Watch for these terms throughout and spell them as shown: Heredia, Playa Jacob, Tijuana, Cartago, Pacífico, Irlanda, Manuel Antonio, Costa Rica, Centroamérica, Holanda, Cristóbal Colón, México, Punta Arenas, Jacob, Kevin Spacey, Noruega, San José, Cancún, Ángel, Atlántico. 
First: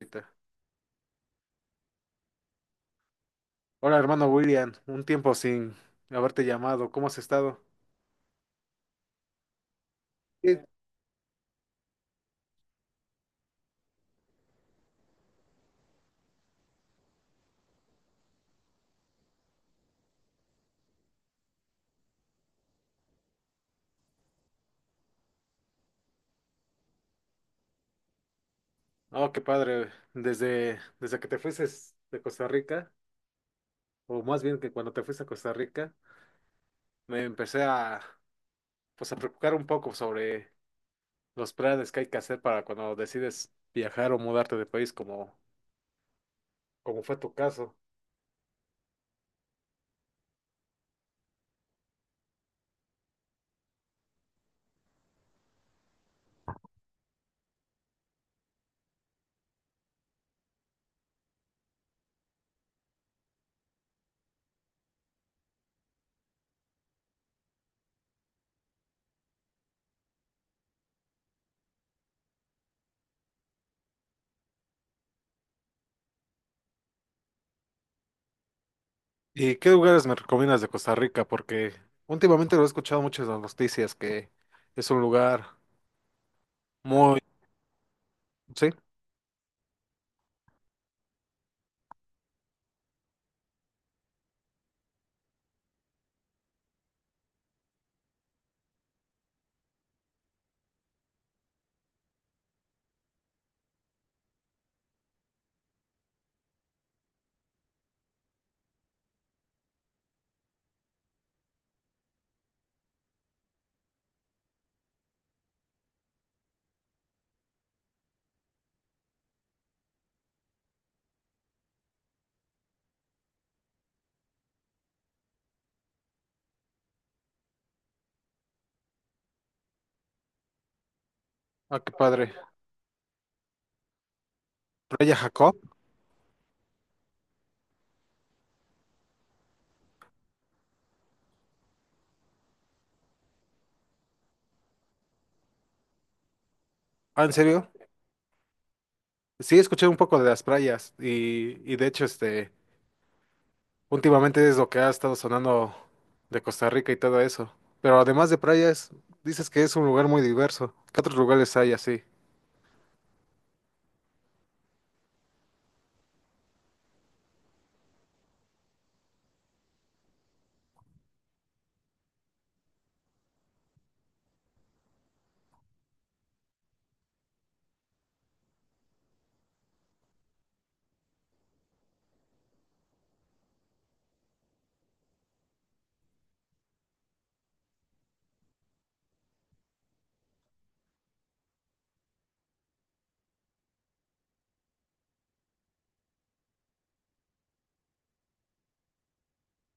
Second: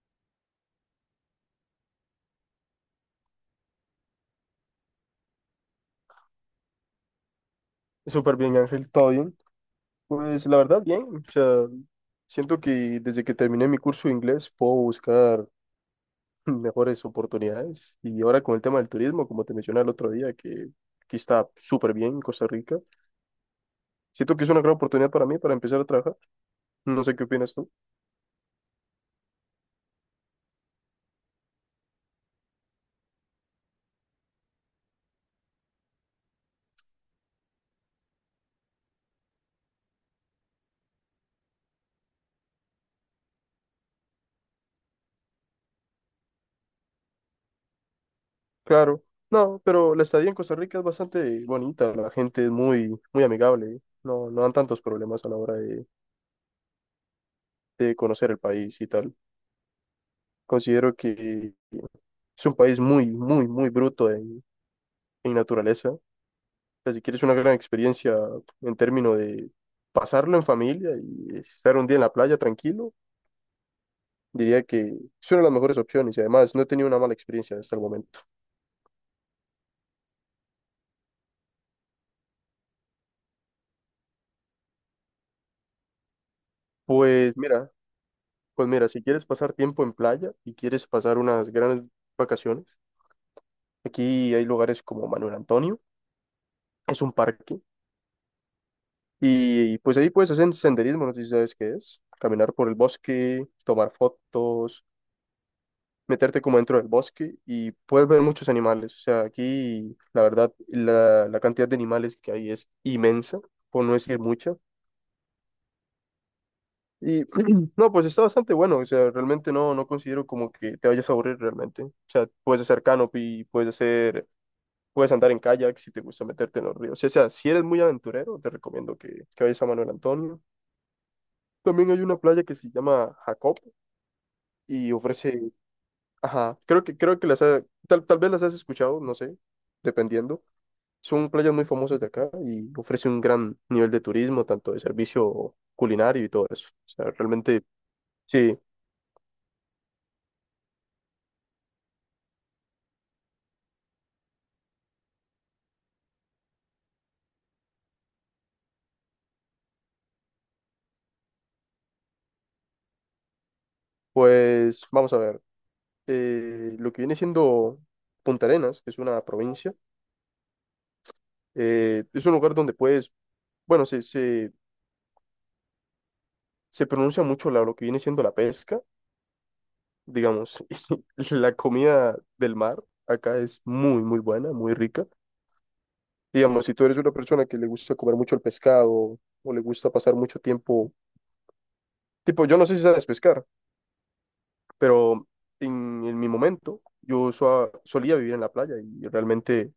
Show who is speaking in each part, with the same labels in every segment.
Speaker 1: Ahorita. Hola, hermano William, un tiempo sin haberte llamado, ¿cómo has estado?
Speaker 2: Súper bien, Ángel, todo bien. Pues la
Speaker 1: Sí.
Speaker 2: verdad, bien. O sea, siento que desde que terminé mi curso de inglés puedo buscar mejores oportunidades. Y ahora con el tema del turismo, como te mencioné el otro día, que aquí está súper bien en Costa Rica. Siento que es una gran oportunidad para mí para empezar a trabajar. No sé qué opinas tú.
Speaker 1: Oh, qué padre, desde que te fuiste de Costa Rica, o más bien que cuando te fuiste a Costa Rica, me empecé, pues, a preocupar un poco sobre los planes que hay que hacer para cuando decides viajar o mudarte de país, como fue tu caso.
Speaker 2: Claro. No, pero la estadía en Costa Rica es bastante bonita. La gente es muy, muy amigable. No dan tantos problemas a la hora de conocer el país y tal. Considero que. Es un país muy, muy, muy bruto en naturaleza. O sea, si quieres una gran experiencia en términos de pasarlo en familia y estar un día en la playa tranquilo, diría que es una de las mejores opciones y además no he tenido una mala experiencia hasta el momento.
Speaker 1: ¿Y qué lugares me recomiendas de Costa Rica? Porque últimamente lo he escuchado mucho en las noticias que es un lugar muy,
Speaker 2: Pues mira, pues
Speaker 1: sí,
Speaker 2: mira, si quieres pasar tiempo en playa y quieres pasar unas grandes vacaciones, aquí hay lugares como Manuel Antonio, es un parque y pues ahí puedes hacer senderismo, no sé si sabes qué es, caminar por el bosque, tomar fotos, meterte como dentro del bosque y puedes ver muchos animales. O sea, aquí la verdad la cantidad de animales que hay es inmensa, por no decir mucha. Y no, pues está bastante bueno. O sea, realmente no considero como que te vayas a aburrir realmente. O sea, puedes hacer canopy, puedes andar en kayak si te gusta meterte en los ríos. O sea, si eres muy aventurero, te recomiendo que vayas a Manuel Antonio.
Speaker 1: ah,
Speaker 2: También
Speaker 1: qué
Speaker 2: hay una
Speaker 1: padre.
Speaker 2: playa que se llama Jacob y
Speaker 1: Playa
Speaker 2: ofrece,
Speaker 1: Jacob.
Speaker 2: ajá, creo que tal vez las has escuchado, no sé, dependiendo. Es un player muy famoso de acá y ofrece un gran nivel de turismo, tanto de servicio culinario y todo eso. O sea,
Speaker 1: Ah, ¿en
Speaker 2: realmente,
Speaker 1: serio?
Speaker 2: sí,
Speaker 1: Sí, escuché un poco de las playas y de hecho, últimamente es lo que ha estado sonando de Costa Rica y todo eso. Pero además de playas, dices que es un lugar muy diverso. ¿Qué otros lugares hay así?
Speaker 2: pues vamos a ver. Lo que viene siendo Punta Arenas, que es una provincia, es un lugar donde bueno, se pronuncia mucho lo que viene siendo la pesca, digamos, la comida del mar acá es muy, muy buena, muy rica. Digamos, si tú eres una persona que le gusta comer mucho el pescado o le gusta pasar mucho tiempo, tipo, yo no sé si sabes pescar. Pero en mi momento yo solía vivir en la playa y realmente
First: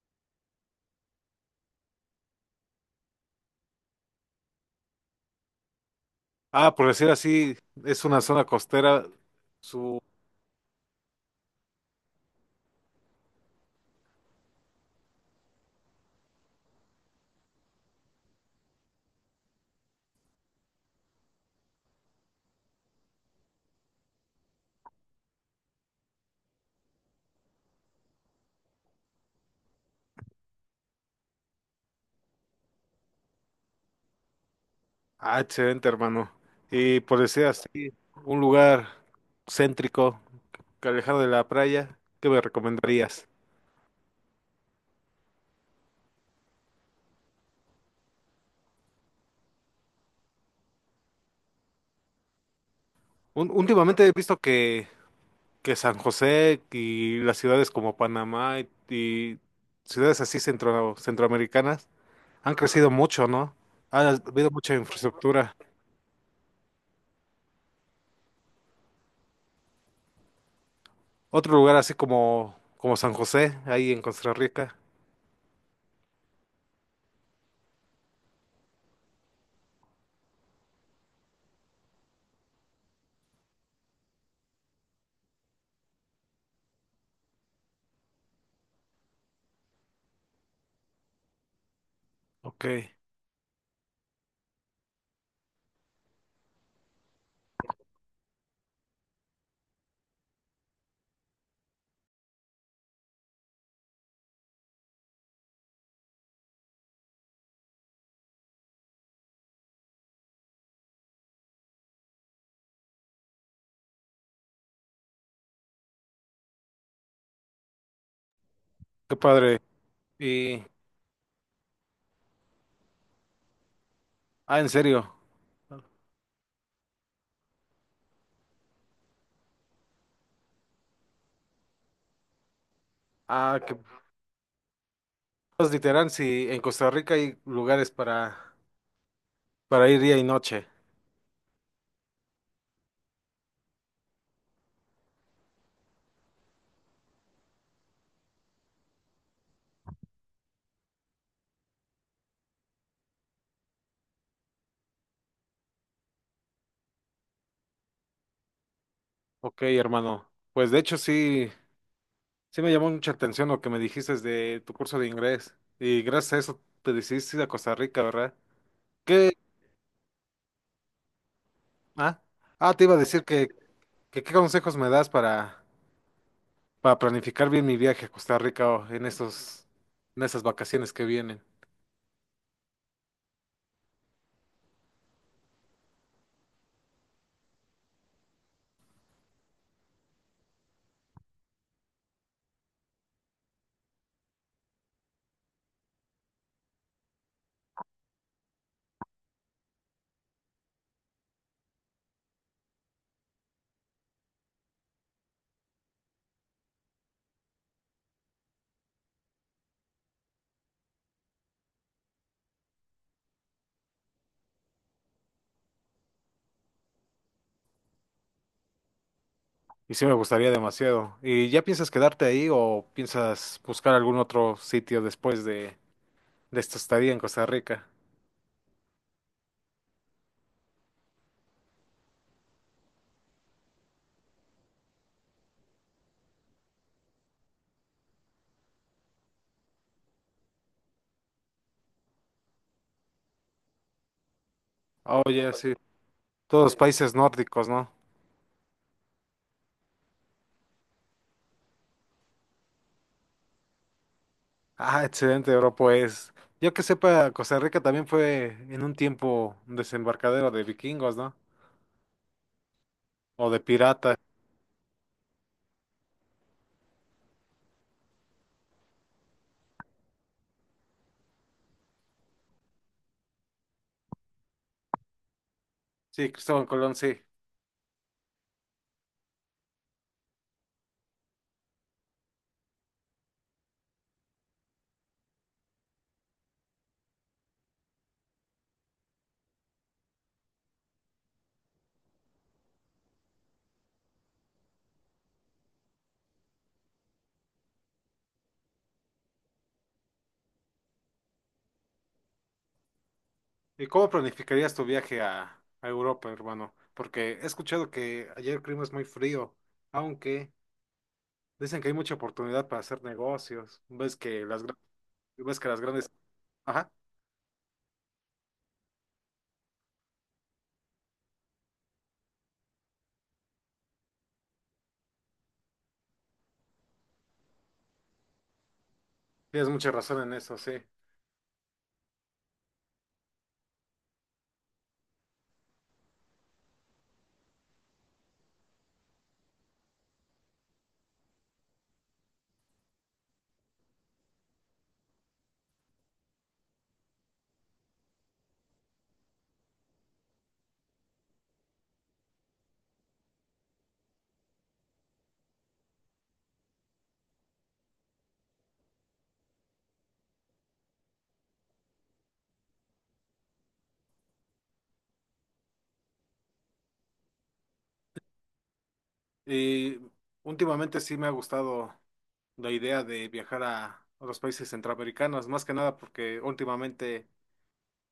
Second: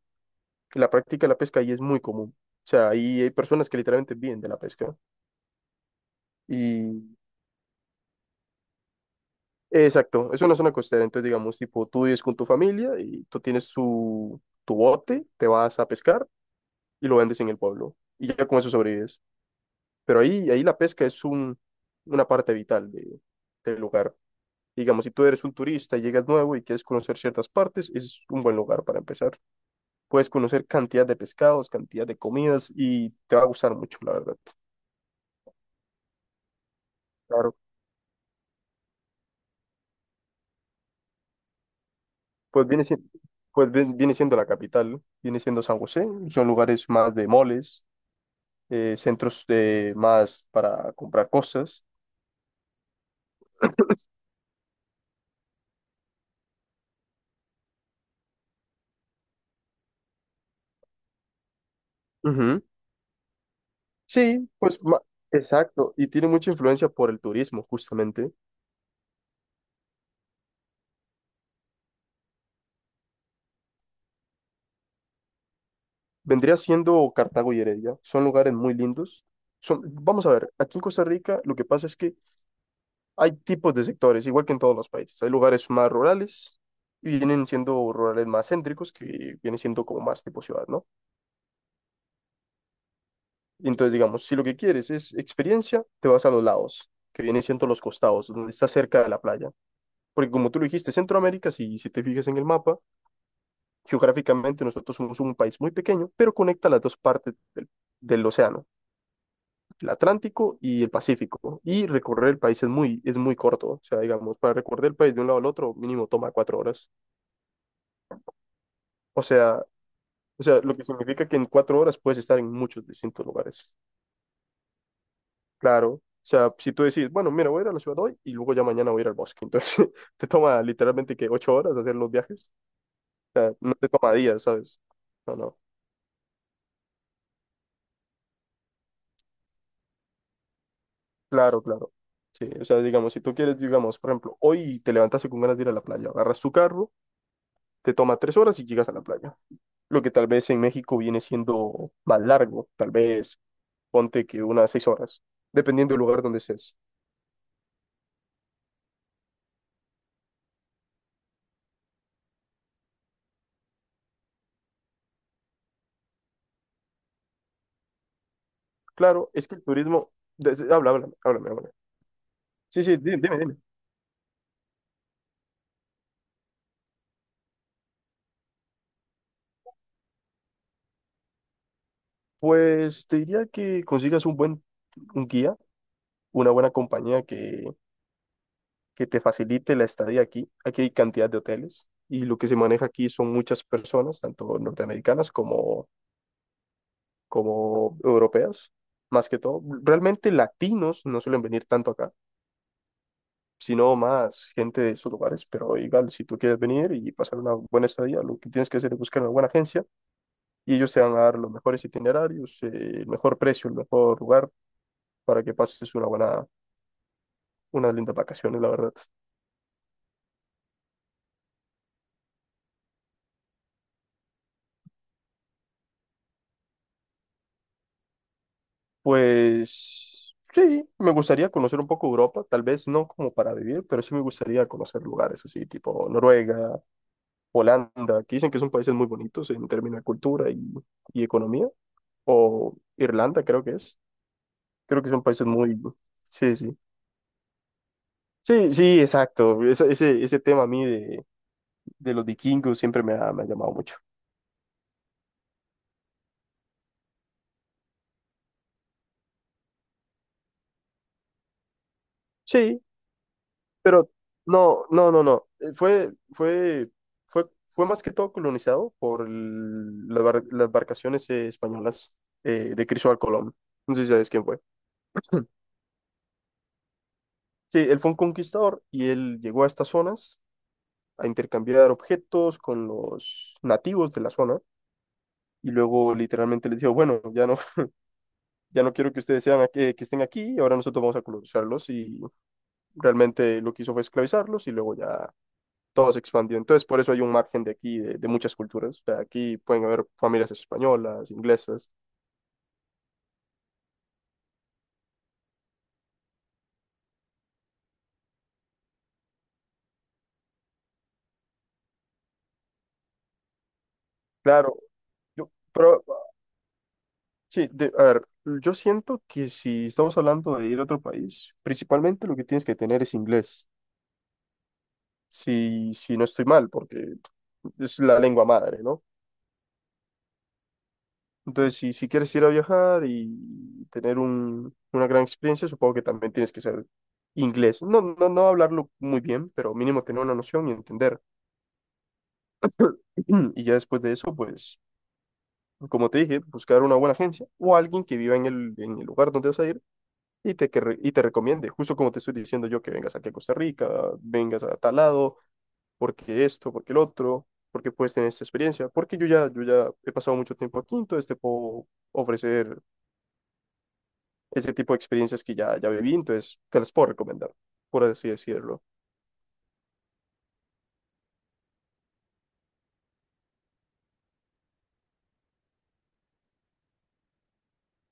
Speaker 2: la práctica de la pesca ahí es muy común. O sea, ahí hay personas que literalmente viven de la pesca.
Speaker 1: Ah, por
Speaker 2: Y
Speaker 1: decir así, es una zona costera. Su...
Speaker 2: exacto, es una zona costera, entonces digamos, tipo, tú vives con tu familia y tú tienes tu bote, te vas a pescar y lo vendes en el pueblo y ya con eso sobrevives. Pero ahí la pesca es una parte vital del lugar. Digamos, si tú eres un turista y llegas nuevo y quieres conocer ciertas partes, es un buen lugar para empezar. Puedes conocer cantidad de pescados, cantidad de comidas y te va a gustar mucho, la verdad.
Speaker 1: Ah, excelente, hermano. Y por decir
Speaker 2: Claro,
Speaker 1: así, un lugar céntrico, que alejado de la playa, ¿qué me
Speaker 2: pues viene siendo,
Speaker 1: recomendarías?
Speaker 2: pues viene siendo la capital, ¿no? Viene siendo San José, son lugares más de moles, centros de más para comprar cosas.
Speaker 1: Últimamente he visto que San José y las ciudades como Panamá y ciudades así centro, centroamericanas han
Speaker 2: Ujú.
Speaker 1: crecido mucho, ¿no? Ha
Speaker 2: Sí,
Speaker 1: habido mucha infraestructura.
Speaker 2: exacto, y tiene mucha influencia por el turismo, justamente.
Speaker 1: Otro lugar así como, como San José, ahí en Costa Rica.
Speaker 2: Vendría siendo Cartago y Heredia, son lugares muy lindos. Vamos a ver, aquí en Costa Rica lo que pasa es que hay tipos de sectores, igual que en todos los países. Hay lugares más rurales y vienen siendo rurales más céntricos, que vienen siendo como más tipo ciudad, ¿no?
Speaker 1: Ok,
Speaker 2: Y entonces, digamos, si lo que quieres es experiencia, te vas a los lados, que vienen siendo los costados, donde está cerca de la playa. Porque como tú lo dijiste, Centroamérica, si te fijas en el mapa, geográficamente nosotros somos un país muy pequeño, pero conecta las dos partes del océano, el Atlántico y el Pacífico. Y recorrer el país es muy corto. O sea, digamos, para recorrer el país de un lado al otro, mínimo toma 4 horas.
Speaker 1: qué
Speaker 2: O
Speaker 1: padre.
Speaker 2: sea, o sea,
Speaker 1: Y,
Speaker 2: lo que significa que en 4 horas puedes estar en muchos distintos lugares.
Speaker 1: ah, en serio.
Speaker 2: Claro. O sea, si tú decís, bueno, mira, voy a ir a la ciudad hoy y luego ya mañana voy a ir al bosque. Entonces, te toma literalmente que 8 horas hacer los viajes. O sea,
Speaker 1: Ah,
Speaker 2: no
Speaker 1: que
Speaker 2: te toma días, ¿sabes? No, no.
Speaker 1: pues, literal, si en Costa Rica hay lugares para ir día y noche.
Speaker 2: Claro, claro. Sí, o sea, digamos, si tú quieres, digamos, por ejemplo, hoy te levantaste con ganas de ir a la playa, agarras tu carro, te toma 3 horas y llegas a la playa. Lo que tal vez en México viene siendo más largo, tal vez ponte que unas 6 horas, dependiendo del lugar donde estés.
Speaker 1: Ok, hermano. Pues de hecho sí. Sí me llamó mucha atención lo que me dijiste de tu curso de inglés. Y gracias a eso te decidiste ir a Costa Rica, ¿verdad?
Speaker 2: Claro,
Speaker 1: ¿Qué?
Speaker 2: es que el turismo. Habla, háblame.
Speaker 1: Ah, ah,
Speaker 2: Sí,
Speaker 1: te iba a
Speaker 2: sí, dime,
Speaker 1: decir
Speaker 2: dime, dime.
Speaker 1: que qué consejos me das para planificar bien mi viaje a Costa Rica o en en esas vacaciones que vienen.
Speaker 2: Pues te diría que consigas un guía, una buena compañía que te facilite la estadía aquí. Aquí hay cantidad de hoteles y lo que se maneja aquí son muchas personas, tanto norteamericanas como europeas, más que todo. Realmente latinos no suelen venir tanto acá, sino más gente de sus lugares, pero igual, si tú quieres venir y pasar una buena estadía, lo que tienes que hacer es buscar una buena agencia y ellos te van a dar los mejores itinerarios, el mejor precio, el mejor lugar para que pases unas lindas vacaciones, la verdad.
Speaker 1: Y sí me gustaría demasiado. ¿Y ya piensas quedarte ahí o piensas buscar algún otro sitio después de esta estadía en Costa Rica?
Speaker 2: Pues sí, me gustaría conocer un poco Europa, tal vez no como para vivir, pero sí me gustaría conocer lugares así, tipo Noruega, Holanda, que dicen que son países muy bonitos en términos de cultura y economía, o Irlanda, creo que es. Creo que son países
Speaker 1: Oye, sí.
Speaker 2: muy. Sí,
Speaker 1: Todos los
Speaker 2: sí.
Speaker 1: países nórdicos, ¿no?
Speaker 2: Sí, sí, exacto. Ese tema a mí de los vikingos siempre me ha llamado mucho.
Speaker 1: Ah, excelente, bro. Pues yo que sepa, Costa Rica también fue en un tiempo un desembarcadero de vikingos, ¿no?
Speaker 2: Sí,
Speaker 1: O de
Speaker 2: Pero
Speaker 1: piratas.
Speaker 2: no, no, no, no. Fue más que todo colonizado por las embarcaciones españolas de Cristóbal Colón. No sé si sabes quién fue.
Speaker 1: Sí, Cristóbal Colón, sí.
Speaker 2: Sí, él fue un conquistador y él llegó a estas zonas a intercambiar objetos con los nativos de la zona y luego literalmente les dijo, bueno, ya no, ya no quiero que ustedes que estén aquí, ahora nosotros vamos a colonizarlos y realmente lo que hizo fue esclavizarlos y luego ya todo se expandió. Entonces, por eso hay un margen de aquí, de muchas culturas. O sea, aquí pueden haber familias españolas, inglesas.
Speaker 1: ¿Y cómo planificarías tu viaje a Europa, hermano? Porque he escuchado que allá el clima es muy frío, aunque dicen que hay mucha oportunidad para hacer negocios. Ves que las,
Speaker 2: Claro,
Speaker 1: ves que las
Speaker 2: pero
Speaker 1: grandes... Ajá,
Speaker 2: sí, a ver, yo siento que si estamos hablando de ir a otro país, principalmente lo que tienes que tener es inglés. Si no estoy mal, porque es la lengua madre, ¿no?
Speaker 1: tienes mucha razón en eso, sí.
Speaker 2: Entonces, si quieres ir a viajar y tener una gran experiencia, supongo que también tienes que saber inglés. No, no, no hablarlo muy bien, pero mínimo tener una noción y entender. Y ya después de eso, pues como te dije, buscar una buena agencia o alguien que viva en el lugar donde vas a ir y te recomiende, justo como te estoy diciendo yo, que vengas aquí a Costa Rica, vengas a tal lado, porque esto, porque el otro, porque puedes tener esta experiencia, porque yo ya he pasado mucho tiempo aquí, entonces te puedo ofrecer ese tipo de experiencias que ya viví, entonces te las puedo recomendar, por así decirlo.
Speaker 1: Y últimamente sí me ha gustado la idea de viajar a otros países centroamericanos, más que nada porque últimamente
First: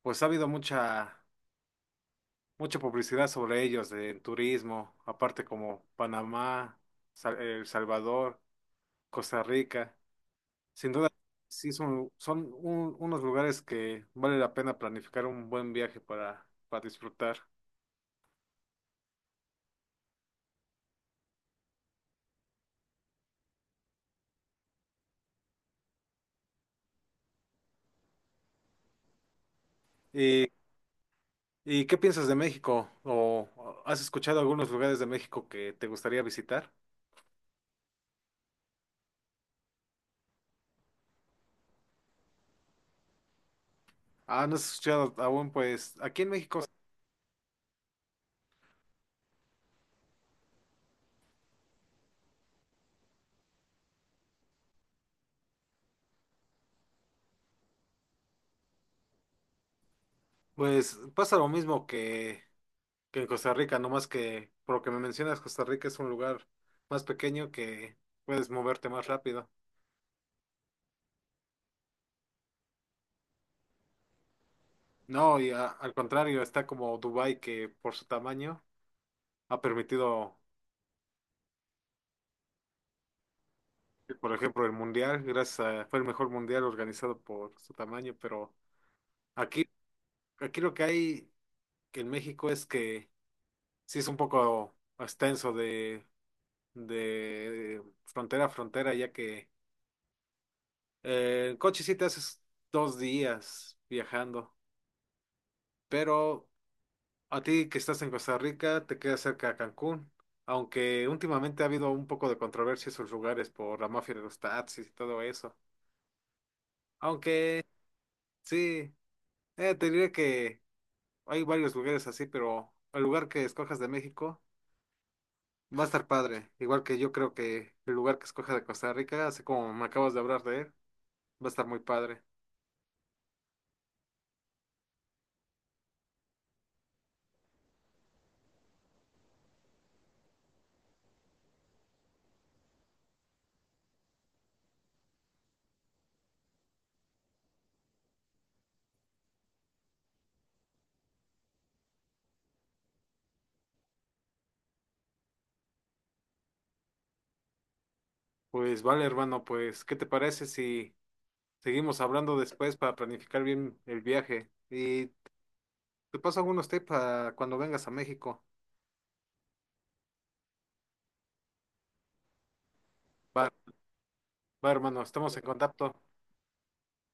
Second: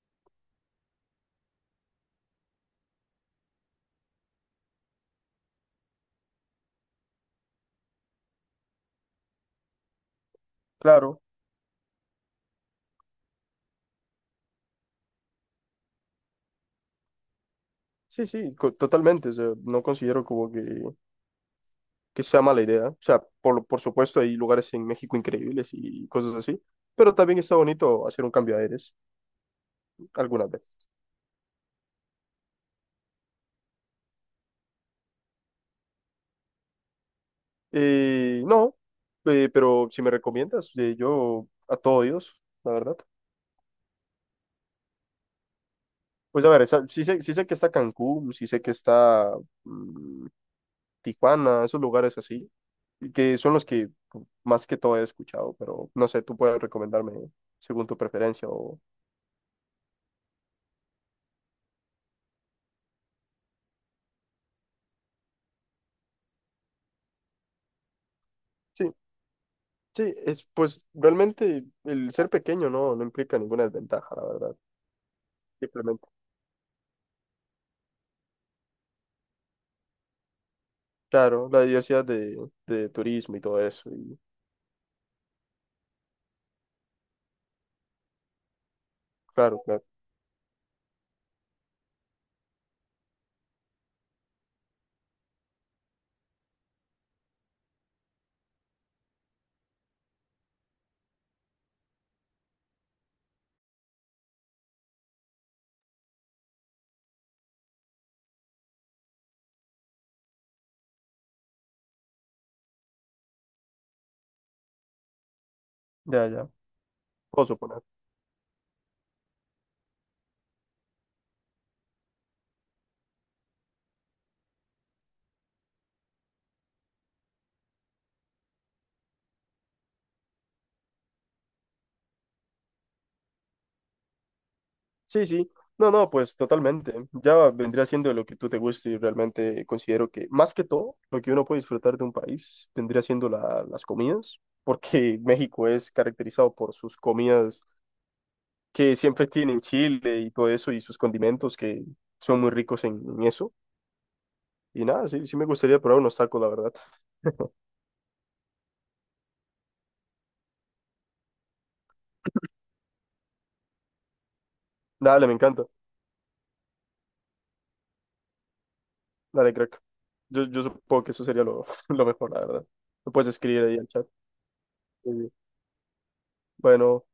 Speaker 1: pues ha habido mucha publicidad sobre ellos de turismo, aparte como Panamá, El Salvador, Costa Rica. Sin duda
Speaker 2: Claro,
Speaker 1: sí son, unos lugares que vale la pena planificar un buen viaje para disfrutar.
Speaker 2: sí, sí, totalmente, o sea, no considero como que sea mala idea. O sea, por supuesto hay lugares en México increíbles y cosas así, pero también está bonito hacer un cambio de aires
Speaker 1: ¿Y,
Speaker 2: algunas veces.
Speaker 1: y qué piensas de México? ¿O has escuchado algunos lugares de México que te gustaría visitar?
Speaker 2: No, pero si me recomiendas, yo a todo Dios, la verdad.
Speaker 1: Ah, no has escuchado aún, pues aquí en
Speaker 2: Pues a
Speaker 1: México,
Speaker 2: ver, sí sé que está Cancún, sí sé que está mm, Tijuana, esos lugares así, y que son los que más que todo he escuchado, pero no sé, tú puedes recomendarme según tu preferencia o.
Speaker 1: pues pasa lo mismo que en Costa Rica, nomás que por lo que me mencionas, Costa Rica es un lugar más pequeño que puedes moverte
Speaker 2: Sí,
Speaker 1: más rápido.
Speaker 2: sí, es pues realmente el ser pequeño no implica ninguna desventaja, la verdad.
Speaker 1: No, y al
Speaker 2: Simplemente,
Speaker 1: contrario, está como Dubái, que por su tamaño ha permitido,
Speaker 2: claro, la diversidad de turismo y todo eso. Y,
Speaker 1: por ejemplo, el mundial, gracias a, fue el mejor mundial organizado por su tamaño, pero
Speaker 2: claro,
Speaker 1: aquí,
Speaker 2: claro.
Speaker 1: aquí lo que hay que en México es que sí es un poco extenso de frontera a frontera, ya que eh, en coche sí te haces dos días viajando, pero a ti que estás en Costa Rica te queda cerca a Cancún, aunque últimamente ha habido un poco de controversia en sus lugares por la mafia de los taxis y todo eso.
Speaker 2: Ya, ya. Puedo
Speaker 1: Aunque
Speaker 2: suponer.
Speaker 1: sí, te diré que hay varios lugares así, pero el lugar que escojas de México va a estar padre, igual que yo creo que el lugar que escojas de Costa Rica, así como me acabas de hablar de él, va a estar muy padre.
Speaker 2: Sí, sí. No, no, pues totalmente. Ya vendría siendo lo que tú te guste y realmente considero que, más que todo, lo que uno puede disfrutar de un país vendría siendo las comidas, porque México es caracterizado por sus comidas que siempre tienen chile y todo eso y sus condimentos que son muy ricos en eso. Y nada, sí, sí me gustaría probar unos tacos, la verdad.
Speaker 1: Pues vale, hermano, pues, ¿qué te parece si... seguimos hablando después para planificar bien el viaje. Y
Speaker 2: Dale, me encanta.
Speaker 1: te paso algunos tips para cuando vengas a México.
Speaker 2: Dale, crack. Yo supongo que eso sería lo, lo mejor, la verdad. Lo puedes
Speaker 1: Va,
Speaker 2: escribir ahí en el chat.
Speaker 1: va, hermano,
Speaker 2: Muy bien.
Speaker 1: estamos en contacto.
Speaker 2: Bueno.